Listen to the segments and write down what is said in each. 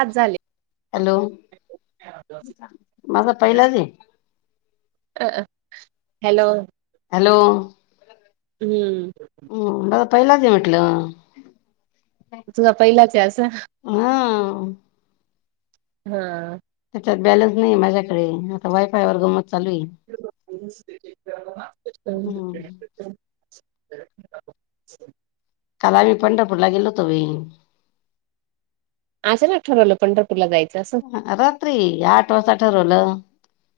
आज झाले. हॅलो माझा पहिलाच आहे हॅलो. हॅलो. हम्म. हम्म. बरं पहिलाच हाय म्हटलं. तुझा पहिलाच ये असं, हा ह.. त्यांच्यात बॅलन्स नाही माझ्याकडे, आता वायफाय वर घुमत चालू ये. हम्म [unintelligible] काल आम्ही पंढरपूरला गेलो तो बाई. असं ना, ठरवलं पंढरपूर. ला जायचं असं. रात्री आठ वाजता ठरवलं,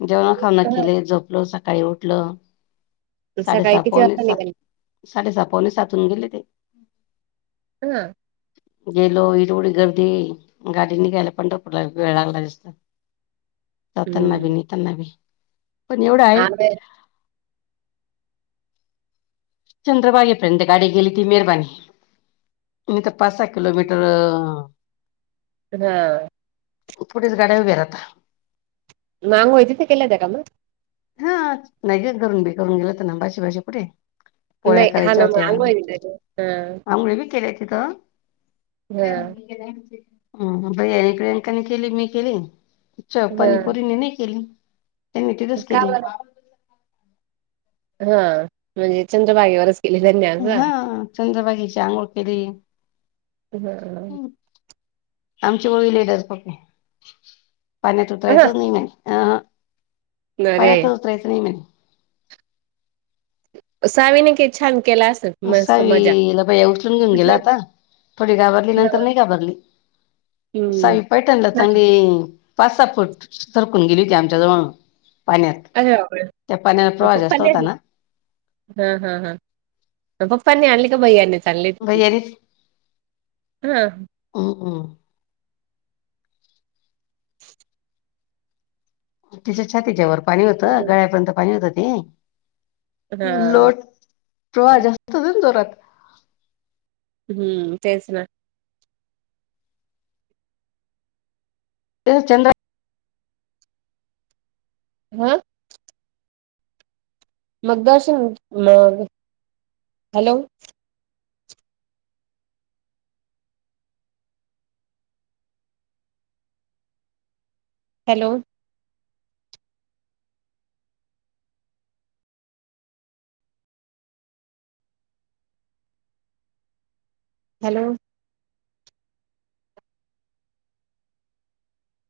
जेवण खाऊन केले झोप रोज सकाळी उठलं. सकाळी साडेसहा, किती पावणे वाजता सात. निघाली साडेसहा पावणे सात हून गेले होते. हं. गेलो येवढं गर्दी गाडी निघायला पंढर पूरात वेळ लागला जास्त, जातांना हम्म बी येतांना बी पण एवढं आहे. आंबे चंद्रभागे पर्यत गाडी गेली, ती मेरबनी. मी तर पा, सहा किलोमीटर अ... ह पुढेच गाड्या उभ्या राहता. मागूय तिथ केल्या त्या का मग हा नाही का करून बी करून गेलंत ना भाजी भाजी पुठे. पोळ्या नाही हा करायच्या ना मग होत्या आंघोळ तिथे हा आंबुळ्या भी केल्या की ग हा म बै प्रियांकाने केली मी केली च हा पनीपुरीने नाही केली त्यांनी तिथच का केली बरं? हा म्हणजे चंद्रभागेवरच केली त्यांनी हा असं चंद्रबागीची आंघोळ केली. हं [unintelligible] अ पण्यात हा उतरायंच नाही अरे मणे. सावीने क छान केला असेल मस्त मजा. सावीला बाया उचलून घेऊन गेला आता थोडी घाबरली नंतर नाही घाबरली. हम्म. सवी पयटन सांगि पाच सहा फूट सरकून गेली ती आमच्या जवळून पाण्यात अरे बापरे! त्या पाण्याला प्रवाह जास्त होता ना हा हा हा अ पप्पांनी आणले का भैय्यांन. भैय्यांनी हां. हम्म हम्म. [unintelligible] तिच्या छातीच्यावर पाणी होतं हं, गळ्यापर्यंत पाणी होत ते. हां. लोट प्रवाह जास्त होत ना जोरात. हम्म तेच ना. चंद्र ह मग दर्शन मग हॅलो हॅलो हॅलो.